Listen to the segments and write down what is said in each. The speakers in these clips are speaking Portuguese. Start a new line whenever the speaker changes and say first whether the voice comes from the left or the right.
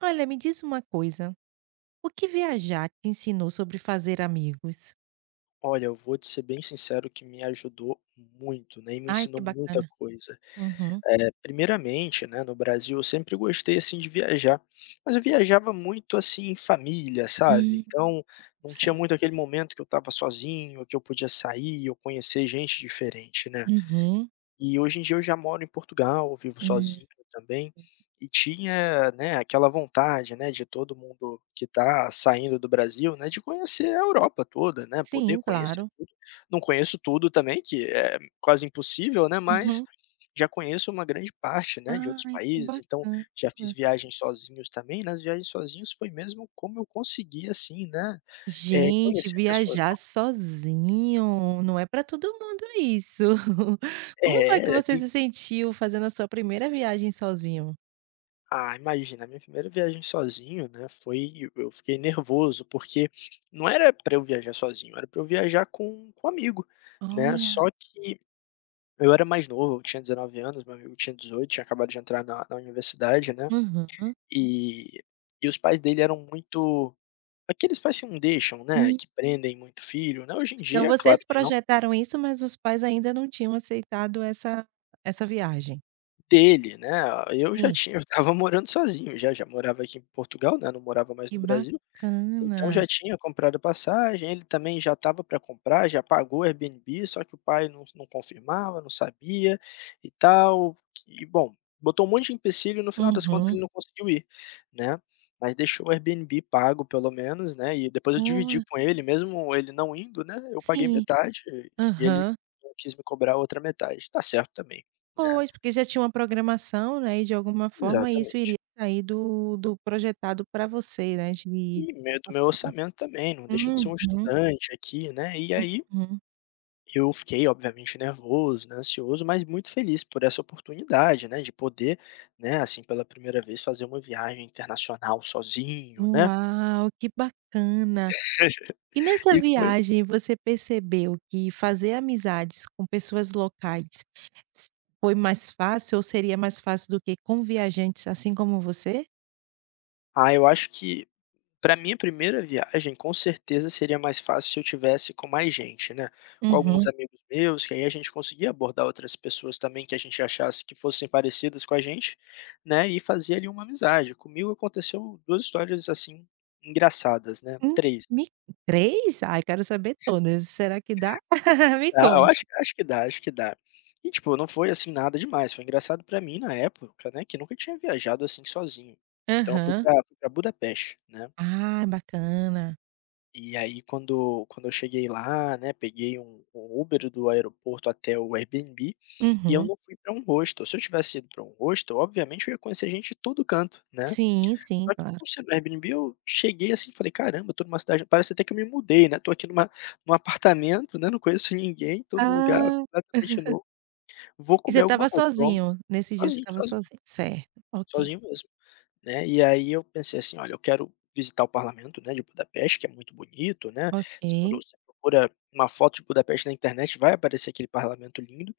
right: Olha, me diz uma coisa: o que viajar te ensinou sobre fazer amigos?
left: Olha, eu vou te ser bem sincero, que me ajudou muito, né, e me
right: Ai, que
left: ensinou muita
right: bacana!
left: coisa.
right: Uhum.
left: Eh, primeiramente, né, no Brasil, eu sempre gostei, assim, de viajar, mas eu viajava muito, assim, em família, sabe.
right: Hum.
left: Então, não tinha
right: Cer
left: muito aquele momento que eu estava sozinho, que eu podia sair ou conhecer gente diferente, né.
right: Uhum.
left: E, hoje em dia, eu já moro em Portugal, vivo
right: Hum. Uhum.
left: sozinho também, e tinha, né, aquela vontade, né, de todo mundo que está saindo do Brasil, né, de conhecer a Europa toda, né, poder
right: Sim,
left: conhecer
right: claro.
left: tudo. Não conheço tudo, também, que é quase impossível, né, mas,
right: Uhum.
left: já conheço uma grande parte, né, de outros
right: Ai, que
left: países, então,
right: bacana!
left: já fiz viagens sozinhos também. Nas viagens sozinhos foi mesmo como eu consegui, assim, né, eh,
right: Gente!
left: conhecer pessoas
right: Viajar
left: novas.
right: sozinho não é para todo mundo isso. Como foi que
left: É,
right: você
left: tem
right: se sentiu fazendo a sua 1º viagem sozinho?
left: Ah, imagina! A minha primeira viagem sozinho, né, foi e eu fiquei nervoso, porque não era para eu viajar sozinho, era para eu viajar com com amigo, né,
right: Olha.
left: só que eu era mais novo, eu tinha 19 anos, meu amigo tinha 18, tinha acabado de entrar na na universidade, né,
right: Uhum.
left: e e os pais dele eram muito aqueles pais que não deixam, né,
right: Hum.
left: que prendem muito o filho, né. Hoje em
right: Então,
left: dia, é claro
right: vocês
left: que não
right: projetaram isso, mas os pais ainda não tinham aceitado essa essa viagem?
left: Dele né, eu já
right: Sim.
left: tinha eu estava morando sozinho já já morava aqui em Portugal, né, não morava mais
right: Que
left: no Brasil, então já
right: bacana.
left: tinha comprado passagem, ele também já estava para comprar, já pagou Airbnb só que o pai não não confirmava, não sabia, e tal, e bom, botou um monte de empecilho e no final das contas
right: Uhum.
left: ele não conseguiu ir, né, mas deixou o Airbnb pago pelo menos, né, e depois eu dividi
right: Olha.
left: com ele mesmo ele não indo, né, eu paguei
right: Sim,
left: metade, e ele
right: aham.
left: não quis me cobrar a outra metade, está certo também, né.
right: Pois, porque já tinha uma programação, né, e de alguma forma isso
left: Exatamente.
right: iria sair do do projetado para você né de
left: E meio do
right: certa
left: meu orçamento também, não deixa de ser
right: forma,
left: um
right: uhum.
left: estudante aqui, né, e aí,
right: Uhum.
left: eu fiquei obviamente nervoso, né, ansioso mas muito feliz por essa oportunidade, né, de poder, né, assim, pela 1º vez fazer uma viagem internacional sozinho, né.
right: Uau, que bacana. E nessa
left: E foi
right: viagem você percebeu que fazer amizades com pessoas locais s foi mais fácil ou seria mais fácil do que com viajantes assim como você?
left: Ah, eu acho que, pra minha 1ª viagem, com certeza seria mais fácil se eu tivesse com mais gente, né, com alguns
right: Uhum.
left: amigos meus, que aí a gente conseguia abordar outras pessoas também que a gente achasse que fossem parecidas com a gente, né, e fazer ali uma amizade. Comigo aconteceu 2 histórias, assim, engraçadas, né,
right: Hum
left: 3.
right: me 3? Ai, quero saber todas, será que dá? Me
left: Ah, eu
right: conte.
left: acho acho que dá, acho que dá. E, tipo, não foi assim nada demais, foi engraçado pra mim na época, né, que nunca tinha viajado assim sozinho. Então, eu fui
right: Aham.
left: para fui para Budapeste, né.
right: Ah, bacana.
left: E aí, quando quando eu cheguei lá, né, peguei um um Uber do aeroporto até o Airbnb, e eu
right: Uhum.
left: não fui para um hostel, se eu tivesse ido para um hostel, obviamente eu ia conhecer gente de todo canto, né?
right: Sim, sim.
left: Só que
right: Claro.
left: por ser no Airbnb, eu cheguei assim e falei: "Caramba, estou numa cidade parece até que eu me mudei, né, tô aqui num num apartamento, né, não conheço ninguém, tô num lugar
right: Ah.
left: completamente novo. Vou
right: E você
left: comer alguma
right: estava
left: coisa que eu amo"
right: sozinho? Nesse dia você
left: sozinho,
right: estava
left: sozinho,
right: sozinho, certo, ok.
left: sozinho mesmo, né. E aí eu pensei assim: olha, eu quero visitar o parlamento, né, de Budapeste, que é muito bonito, né, se todo
right: Ok.
left: você procura uma foto de Budapeste na internet, vai aparecer aquele parlamento lindo.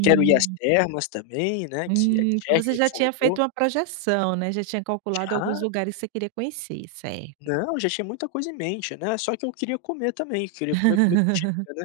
left: Quero ir às termas também, né, que é
right: Hum, então
left: Király
right: você já tinha
left: Fürdő.
right: feito uma projeção, né, já tinha calculado alguns
left: Já.
right: lugares que você queria conhecer, certo.
left: Não, já tinha muita coisa em mente, né, só que eu queria comer também, queria comer comida típica, né,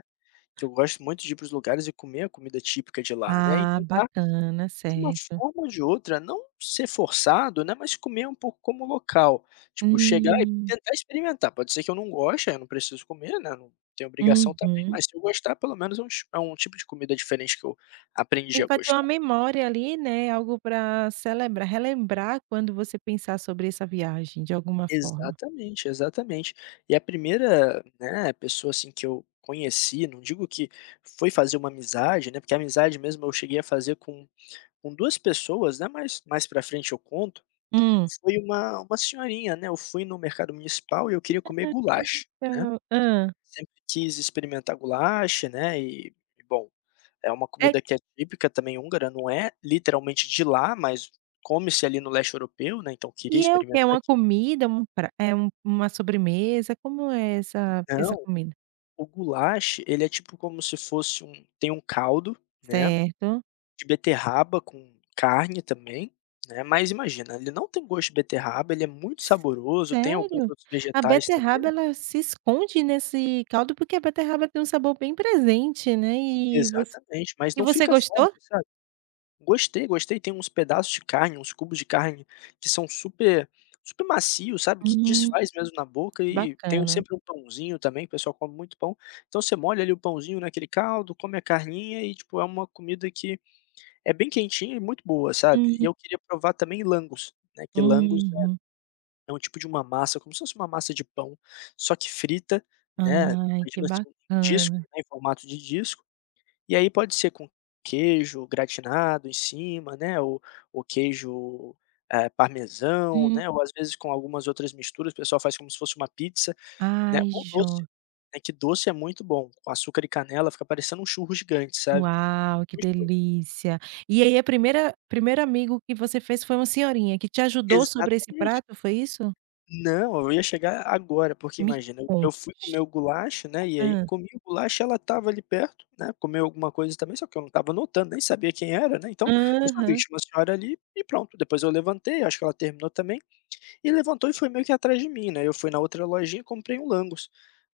left: que eu gosto muito de ir para os lugares e comer a comida típica de lá, né, e
right: Ah,
left: tentar
right: bacana.
left: de uma
right: Certo.
left: forma ou de outra, não ser forçado, né. Mas comer um pouco como local, tipo chegar e
right: Hum.
left: tentar experimentar. Pode ser que eu não goste, aí eu não preciso comer, né, não tenho obrigação também,
right: Uhum.
left: mas se eu gostar, pelo menos é um ti é um tipo de comida diferente que eu aprendi
right: E
left: a
right: pra ter uma
left: gostar.
right: memória ali, né, algo para celebrar relembrar quando você pensar sobre essa viagem de alguma forma.
left: Exatamente, exatamente! E a 1ª, né, pessoa assim que eu conheci, não digo que foi fazer uma amizade, né, porque a amizade mesmo eu cheguei a fazer com com 2 pessoas, né, mas mais para frente eu conto,
right: Hum.
left: foi uma uma senhorinha, né. Eu fui no mercado municipal e eu queria comer
right: [unintelligible] aquele
left: Gulyás, né.
right: então hã.
left: Sempre quis experimentar Gulyás, né, e bom, é uma
right: É
left: comida que é típica também húngara, não é literalmente de lá, mas come-se ali, no leste europeu, né, então queria
right: E é o
left: experimentar
right: quê? Uma
left: aquilo.
right: comida, é um prat é um é uma sobremesa, como é essa essa
left: Não,
right: comida?
left: o Gulyás ele é tipo como se fosse um tem um caldo, né,
right: Certo.
left: de beterraba com carne também, né, mas imagina ele não tem gosto de beterraba, ele é muito
right: S
left: saboroso, tem alguns
right: sério?
left: outros
right: A
left: vegetais
right: beterraba
left: também.
right: ela se esconde nesse caldo, porque a beterraba tem um sabor bem presente, né. E você
left: Exatamente, mas
right: e
left: não
right: você
left: fica forte,
right: gostou?
left: sabe gostei, gostei, tem uns pedaços de carne, uns cubos de carne que são super super macios, sabe, que
right: Hum,
left: desfaz mesmo na boca
right: que
left: e tem o
right: bacana.
left: sempre um pãozinho também, o pessoal come muito pão. Então você molha ali o pãozinho naquele caldo, come a carninha e, tipo, é uma comida que é bem quentinha e muito boa, sabe. E
right: Hum.
left: eu queria provar também Lángos, né, que Lángos é
right: Uhum.
left: é um tipo de uma massa, como se fosse uma massa de pão, só que frita, né.
right: Ai, que
left: Imagina, assim, um disco,
right: bacana.
left: né, em formato de disco, e aí pode ser com queijo gratinado em cima, né, ou o queijo, eh, parmesão,
right: Hum.
left: né, ou, às vezes, com algumas outras misturas, o pessoal faz como se fosse uma pizza, né,
right: Ai,
left: ou doce,
right: jo
left: né, que doce é muito bom, com açúcar e canela fica parecendo um churros gigante, sabe,
right: Uau, que
left: gostoso.
right: delícia! E aí, a primeira primeiro amigo que você fez foi uma senhorinha que te ajudou sobre esse
left: Exatamente.
right: prato, foi isso?
left: Não, eu ia chegar agora, porque
right: Me
left: imagina, eu
right: conte.
left: fui comer o gulacho, né, e aí
right: Hã.
left: comi o gulacho, ela estava ali perto, né, comeu alguma coisa também, só que eu não estava notando, nem sabia quem era, né, então, só vi que
right: Aham.
left: tinha uma senhora ali, e pronto. Depois eu levantei, acho que ela terminou também, e levantou e foi meio que atrás de mim, né. Eu fui na outra lojinha, comprei um langos,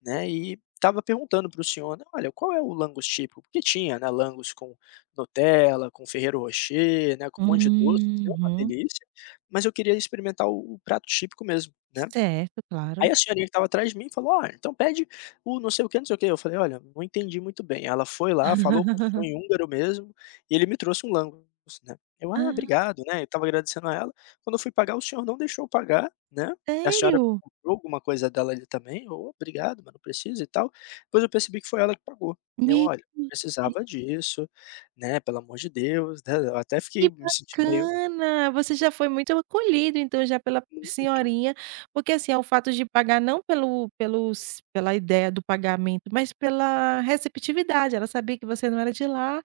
left: né. E estava perguntando para o senhor: "Olha, qual é o langos tipico?" Porque tinha, né, langos com nutella, com ferrero rocher, né, com um monte de doce, uma
right: Uhum.
left: delícia, mas eu queria experimentar o o prato típico mesmo, né.
right: Certo, claro.
left: Aí a senhorinha que estava atrás de mim falou: "Olha, então pede o não sei o que não sei o que." Eu falei: "Olha, não entendi muito bem." Ela foi lá, falou com o senhor em húngaro mesmo, e ele me trouxe um langos, né. Eu: "Ah,
right: Hã.
left: obrigado." Né, eu estava agradecendo a ela, quando eu fui pagar o senhor não deixou eu pagar, né, a senhora
right: Sério?
left: comprou alguma coisa dela ali também: "Olha obrigado, mas não precisa e tal." Depois eu percebi que foi ela que pagou. Eu: "Olha, não
right: [unintelligible]
left: precisava disso, né, pelo amor de Deus, né." Eu até fiquei
right: Que
left: me sentindo meio
right: bacana, você já foi muito acolhido, então, já pela
left: Muito.
right: senhorinha. Porque, assim, é o fato de pagar não pelo pelos pela ideia do pagamento mas pela receptividade, ela sabia que você não era de lá,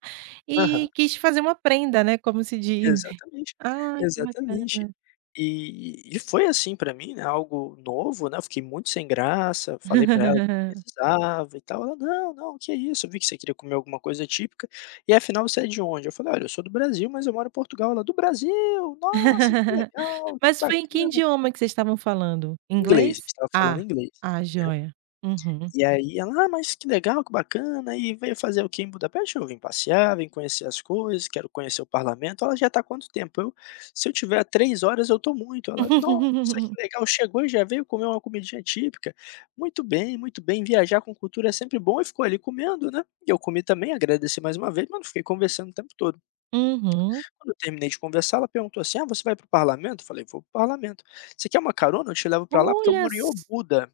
left: Aham.
right: e quis fazer uma prenda, né, como se diz.
left: Exatamente,
right: Ai, que
left: exatamente.
right: bacana.
left: E e foi assim para mim, né, algo novo, né. Eu fiquei muito sem graça, falei para ela que não precisava e tal, ela: "Não, não, que isso, eu vi que você queria comer alguma coisa típica, e afinal você é de onde?" Eu falei: "Olha, eu sou do Brasil mas eu moro em Portugal." Ela: "Do Brasil, nossa que legal, que
right: Mas foi em que
left: bacana."
right: idioma que vocês estavam falando?
left: Inglês, a gente
right: Inglês?
left: estava falando
right: Ah,
left: inglês,
right: ah
left: né.
right: joia, uhum.
left: E aí ela: "Ah, mas que legal, que bacana, e veio fazer o que em Budapeste?" "Eu vim passear, vim conhecer as coisas, quero conhecer o parlamento." Ela: "Já está há quanto tempo?" Eu: "Se eu tiver a três horas, eu estou muito." Ela: "Nossa, que legal. Chegou e já veio comer uma comidinha típica, muito bem muito bem." Viajar com cultura é sempre bom e ficou ali comendo, né, e eu comi também, agradeci mais uma vez mas não fiquei conversando o tempo todo.
right: Uhum.
left: Quando eu terminei de conversar, ela perguntou assim: "Ah, você vai para o parlamento?" Eu falei: "Vou para o parlamento. Você quer uma carona? Eu te levo para lá porque eu
right: Olha
left: moro em Obuda."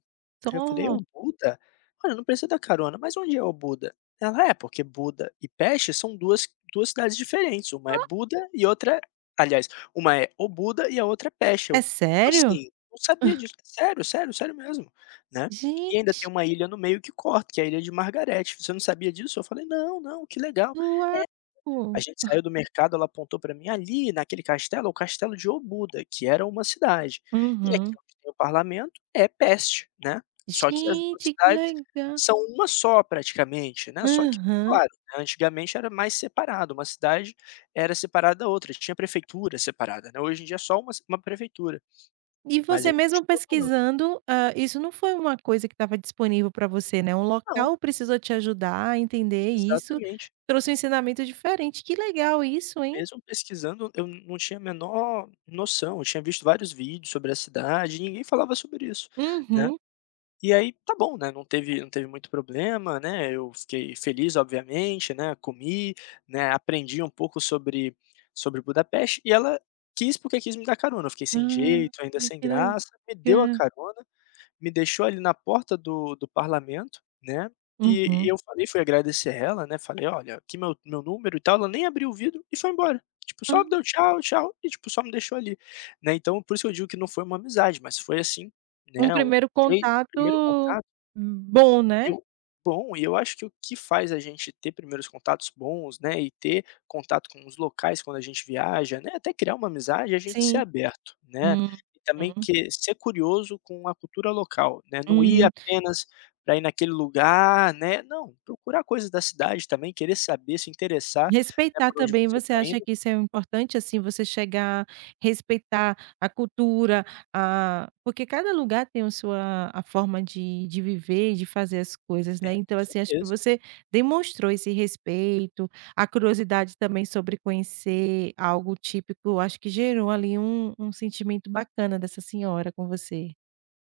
left: Aí eu falei:
right: só.
left: "Obuda? Olha eu não preciso da carona, mas onde é Obuda?" Ela: "É porque Buda e Peste são duas duas cidades diferentes, uma é
right: Oh.
left: Buda e outra, aliás, uma é Obuda e a outra é Peste."
right: É
left: Eu:
right: sério?
left: "Assim, não sabia disso, sério, sério, sério mesmo, né." "E ainda
right: Gente.
left: tem uma ilha no meio que corta, que é a ilha de Margarete, você não sabia disso?" Eu falei: "Não, não. Que legal." É,
right: Uau.
left: gente saiu do mercado, ela apontou para mim: "Ali naquele castelo é o castelo de Obuda que era uma cidade. E aqui
right: Uhum.
left: onde é o parlamento é Peste, né, só que as duas
right: Gente, que
left: cidades
right: legal.
left: são uma só praticamente, né, só que
right: Aham.
left: claro, antigamente era mais separado, uma cidade era separada da outra, tinha prefeitura separada, né. Hoje em dia é só uma uma prefeitura."
right: E
left: Mas
right: você
left: aí,
right: mesmo
left: continua falando
right: pesquisando, hã, isso não foi uma coisa que estava disponível para você, né. O
left: Não.
right: local precisou te ajudar a entender isso,
left: Exatamente.
right: trouxe um ensinamento diferente, que legal isso, hein?
left: Mesmo pesquisando, eu não tinha a menor noção, eu tinha visto vários vídeos sobre a cidade e ninguém falava sobre isso, né.
right: Uhum.
left: E aí tá bom, né, não teve não teve muito problema, né, eu fiquei feliz, obviamente, né, comi, né, aprendi um pouco sobre sobre Budapeste e ela quis porque quis me dar carona, eu fiquei sem
right: Ah,
left: jeito, ainda sem
right: que
left: graça, me deu a
right: legal.
left: carona, me deixou ali na porta do do parlamento, né, e e
right: Uhum.
left: eu falei fui agradecer ela, né, falei: "Olha, aqui meu meu número e tal." Ela nem abriu o vidro e foi embora, tipo, só me deu
right: Ah.
left: tchau tchau, e, tipo, só me deixou ali, né. Então, por isso eu digo que não foi uma amizade, mas foi, assim, né,
right: Um primeiro
left: foi um primeiro
right: contato,
left: contato
right: bom, né?
left: Eu bom, e eu acho que o que faz a gente ter primeiros contatos bons, né, e ter contato com os locais quando a gente viaja, né, até criar uma amizade, é a gente ser
right: Sim.
left: aberto, né. E também
right: Uhum.
left: que ser curioso com a cultura local, né, não ir
right: Hum.
left: apenas para ir naquele lugar, né, não, procurar coisas da cidade também, querer saber, se interessar, né,
right: Respeitar
left: por onde
right: também.
left: você
right: Você
left: está
right: acha
left: indo
right: que isso é importante, assim, você chegar, respeitar a cultura, a porque cada lugar tem a sua a forma de de viver e de fazer as coisas,
left: É,
right: né.
left: com
right: Então, assim, acho que
left: certeza.
right: você demonstrou esse respeito, a curiosidade também sobre conhecer algo típico, acho que gerou ali um um sentimento bacana dessa senhora com você.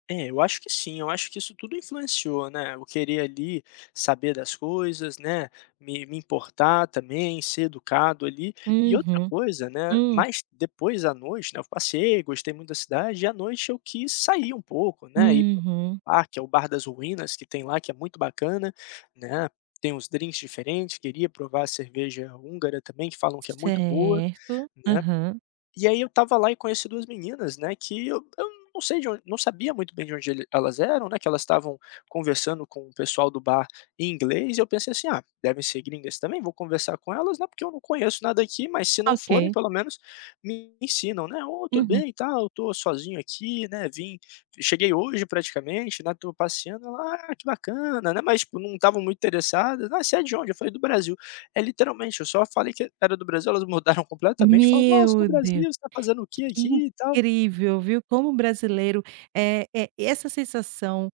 left: É, eu acho que sim, eu acho que isso tudo influenciou, né, eu querer ali saber das coisas, né, me me importar também, ser educado, ali. E outra
right: Uhum.
left: coisa, né,
right: Hum.
left: mais depois à noite, né, eu passeei, gostei muito da cidade e à noite eu quis sair um pouco, né, ir para um
right: Uhum.
left: parque ou Bar das Ruínas que tem lá, que é muito bacana, né, tem uns drinks diferentes, queria provar a cerveja húngara também, que falam que é muito boa,
right: Certo.
left: né.
right: Aham.
left: E aí eu estava lá e conheci 2 meninas, né, que eu eu não sei de onde não sabia muito bem de onde ele elas eram, né, que elas estavam conversando com o pessoal do bar em inglês e eu pensei assim: "Ah, devem ser gringas também, vou conversar com elas, né, porque eu não conheço nada aqui, mas se não forem,
right: Ok.
left: pelo menos me ensinam, né. 'Ô, tudo
right: Uhum.
left: bem, tal, eu estou sozinho aqui, né, vim cheguei hoje praticamente, né, estou passeando'", ela: "Ah, que bacana, né", mas, tipo, não estavam muito interessadas: "Ah, você é de onde?", eu falei: "Do Brasil". É literalmente, eu só falei que e era do Brasil, elas mudaram completamente, falaram: "Nossa, do
right: Meu
left: Brasil.
right: Deu
left: Você está fazendo o que
right: que
left: aqui e tal?".
right: incrível, viu, como o brasileiro é é e essa sensação,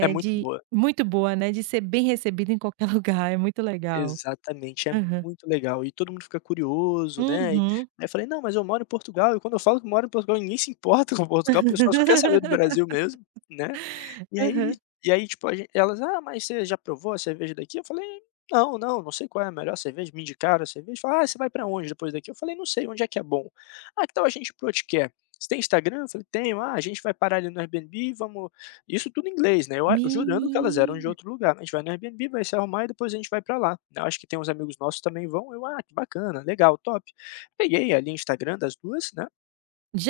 left: É muito
right: de
left: boa.
right: muito boa, né, de ser bem recebido em qualquer lugar, é muito legal.
left: Exatamente, é
right: Aham.
left: muito legal. E todo mundo fica curioso, né, e
right: Uhum.
left: aí eu falei: "Não, mas eu moro em Portugal", e quando eu falo que moro em Portugal, ninguém se importa com Portugal, o pessoal só quer saber do Brasil mesmo, né. E
right: Aham.
left: aí e aí, tipo, a gen elas: "Ah, mas você já provou a cerveja daqui?", eu falei: "Não, não, não sei qual é a melhor cerveja", me indicaram a cerveja, falaram: "Ah, você vai para onde depois daqui?", eu falei: "Não sei, onde é que é bom?", "ah, que tal a gente ir para o Otkert? Você tem Instagram?", eu falei: "Tenho". "Ah, a gente vai parar ali no Airbnb, vamos" e isso tudo em inglês, né, eu a jurando que elas eram de
right: Menina.
left: outro lugar: "A gente vai no Airbnb, vai se arrumar e depois a gente vai para lá, né. Eu acho que tem uns amigos nossos também vão", eu: "Ah, que bacana, legal, top". Peguei ali Instagram das 2, né,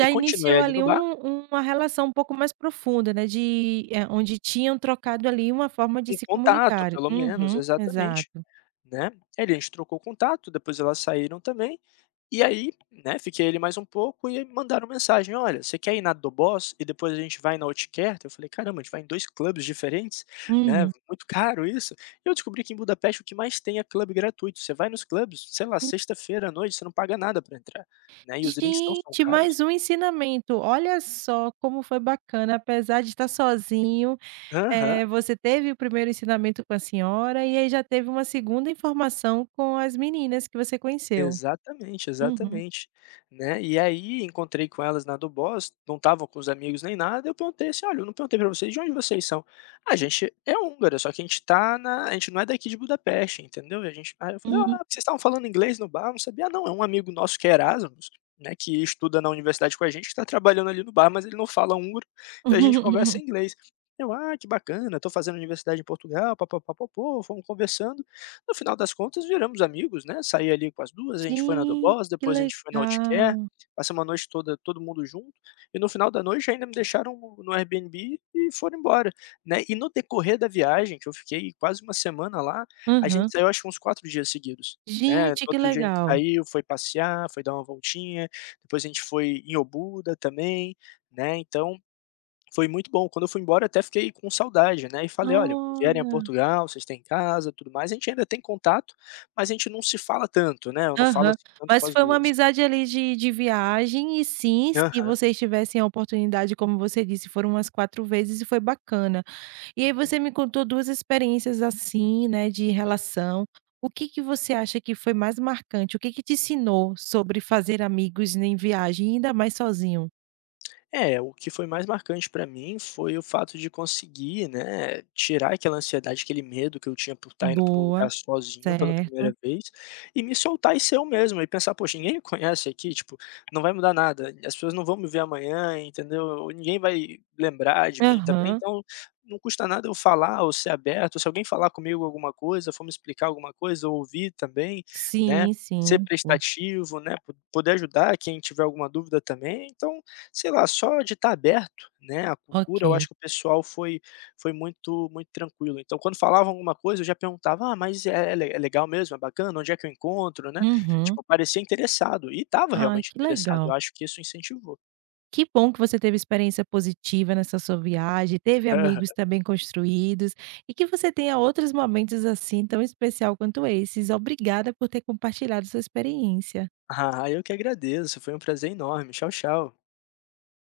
left: e continuei
right: iniciou,
left: ali
right: ali,
left: no bar
right: um uma relação um pouco mais profunda, né, de ah, onde tinham trocado, ali, uma forma de
left: Um
right: se
left: contato,
right: comunicarem.
left: pelo menos,
right: Uhum,
left: exatamente,
right: exato.
left: né. E daí a gente trocou o contato, depois elas saíram também, e aí, né, fiquei ali mais um pouco e aí me mandaram mensagem: "Olha, você quer ir na Doboz e depois a gente vai na Otkert?", eu falei: "Caramba, a gente vai em 2 clubs diferentes? Né,
right: Uhum.
left: muito caro isso". Eu descobri que em Budapest o que mais tem é club gratuito, você vai nos clubs, sei lá, sexta-feira à noite você não paga nada para entrar, né, e os drinks não são
right: Gente,
left: caros.
right: mais um ensinamento, olha só, como foi bacana, apesar de estar sozinho,
left: Aham.
right: eh, você teve o 1º ensinamento com a senhora, e aí já teve uma 2º informação com as meninas que você conheceu.
left: Exatamente,
right: Uhum.
left: exatamente. Né, e aí encontrei com elas na Doboz, não estavam com os amigos nem nada, eu perguntei assim: "Olha, eu não perguntei para vocês, de onde vocês são?", "a gente é húngara, só que a gente está na a gente não é daqui de Budapeste, entendeu, e gente" aí eu falei:
right: Hum.
left: "Ah, vocês estavam falando inglês no bar, eu não sabia", "não, é um amigo nosso que é Erasmus, né, que estuda na Universidade com a gente que está trabalhando ali no bar, mas ele não fala húngaro, então a gente conversa em inglês". Eu: "Ah, que bacana, eu estou fazendo Universidade em Portugal, pa-pa-pa-po-po", fomos conversando, no final das contas viramos amigos, né, saí ali com as 2, a gente foi na
right: Gente,
left: Doboz,
right: que
left: depois a gente foi na Otkert,
right: legal.
left: passamos a noite toda todo mundo junto, e no final da noite ainda me deixaram no no Airbnb e foram embora, né. E no decorrer da viagem que eu fiquei quase 1 semana lá, a
right: Aham.
left: gente saiu acho que uns 4 dias seguidos, né, no
right: Gente, que
left: outro dia a gente
right: legal!
left: saiu, foi passear, foi dar uma voltinha, depois a gente foi em Obuda também, né, então foi muito bom, quando eu fui embora, até fiquei com saudade, né, e falei: "Olha, vierem a
right: Olha.
left: Portugal, vocês têm casa, tudo mais", a gente ainda tem contato, mas a gente não se fala tanto, né, eu não falo,
right: Aham.
left: assim, tanto com
right: Mas
left: as
right: foi uma
left: 2.
right: amizade, ali, de de viagem e sim, se
left: Aham.
right: vocês tivessem a oportunidade, como você disse, foram as 4 vezes e foi bacana. E aí você me
left: Muito.
right: contou 2 experiências, assim, né, de relação, o que que você acha que foi mais marcante? O que que te ensinou sobre fazer amigos em viagem, ainda mais sozinho?
left: É, o que foi mais marcante pra mim foi o fato de conseguir, né, tirar aquela ansiedade, aquele medo que eu tinha por estar indo para um
right: Boa,
left: lugar sozinho, pela
right: certo.
left: primeira vez, e me soltar e ser eu mesmo e pensar: "Poxa ninguém conhece aqui tipo, não vai mudar nada, e as pessoas não vão me ver amanhã", entendeu, ou: "Ninguém vai lembrar de mim também",
right: Aham.
left: então, não custa nada eu falar ou ser aberto, se alguém falar comigo alguma coisa, for me explicar alguma coisa ou ouvir também, né,
right: Sim,
left: ser
right: sim, sim.
left: prestativo, né, po poder ajudar quem tiver alguma dúvida também então, sei lá, só de estar aberto, né, à cultura eu
right: Ok.
left: acho que o pessoal foi foi muito muito tranquilo, então, quando falavam alguma coisa, eu já perguntava: "Ah, mas é é legal mesmo, é bacana, onde é que eu encontro", né,
right: Uhum.
left: tipo, parecia interessado, e estava
right: Ai,
left: realmente
right: que
left: interessado, eu
right: legal.
left: acho que isso incentivou.
right: Que bom que você teve experiência positiva nessa sua viagem, teve
left: Aham.
right: amigos também construídos, e que você tenha outros momentos assim tão especial quanto esses. Obrigada por ter compartilhado sua experiência.
left: Ah, eu que agradeço, foi um prazer enorme, tchau, tchau.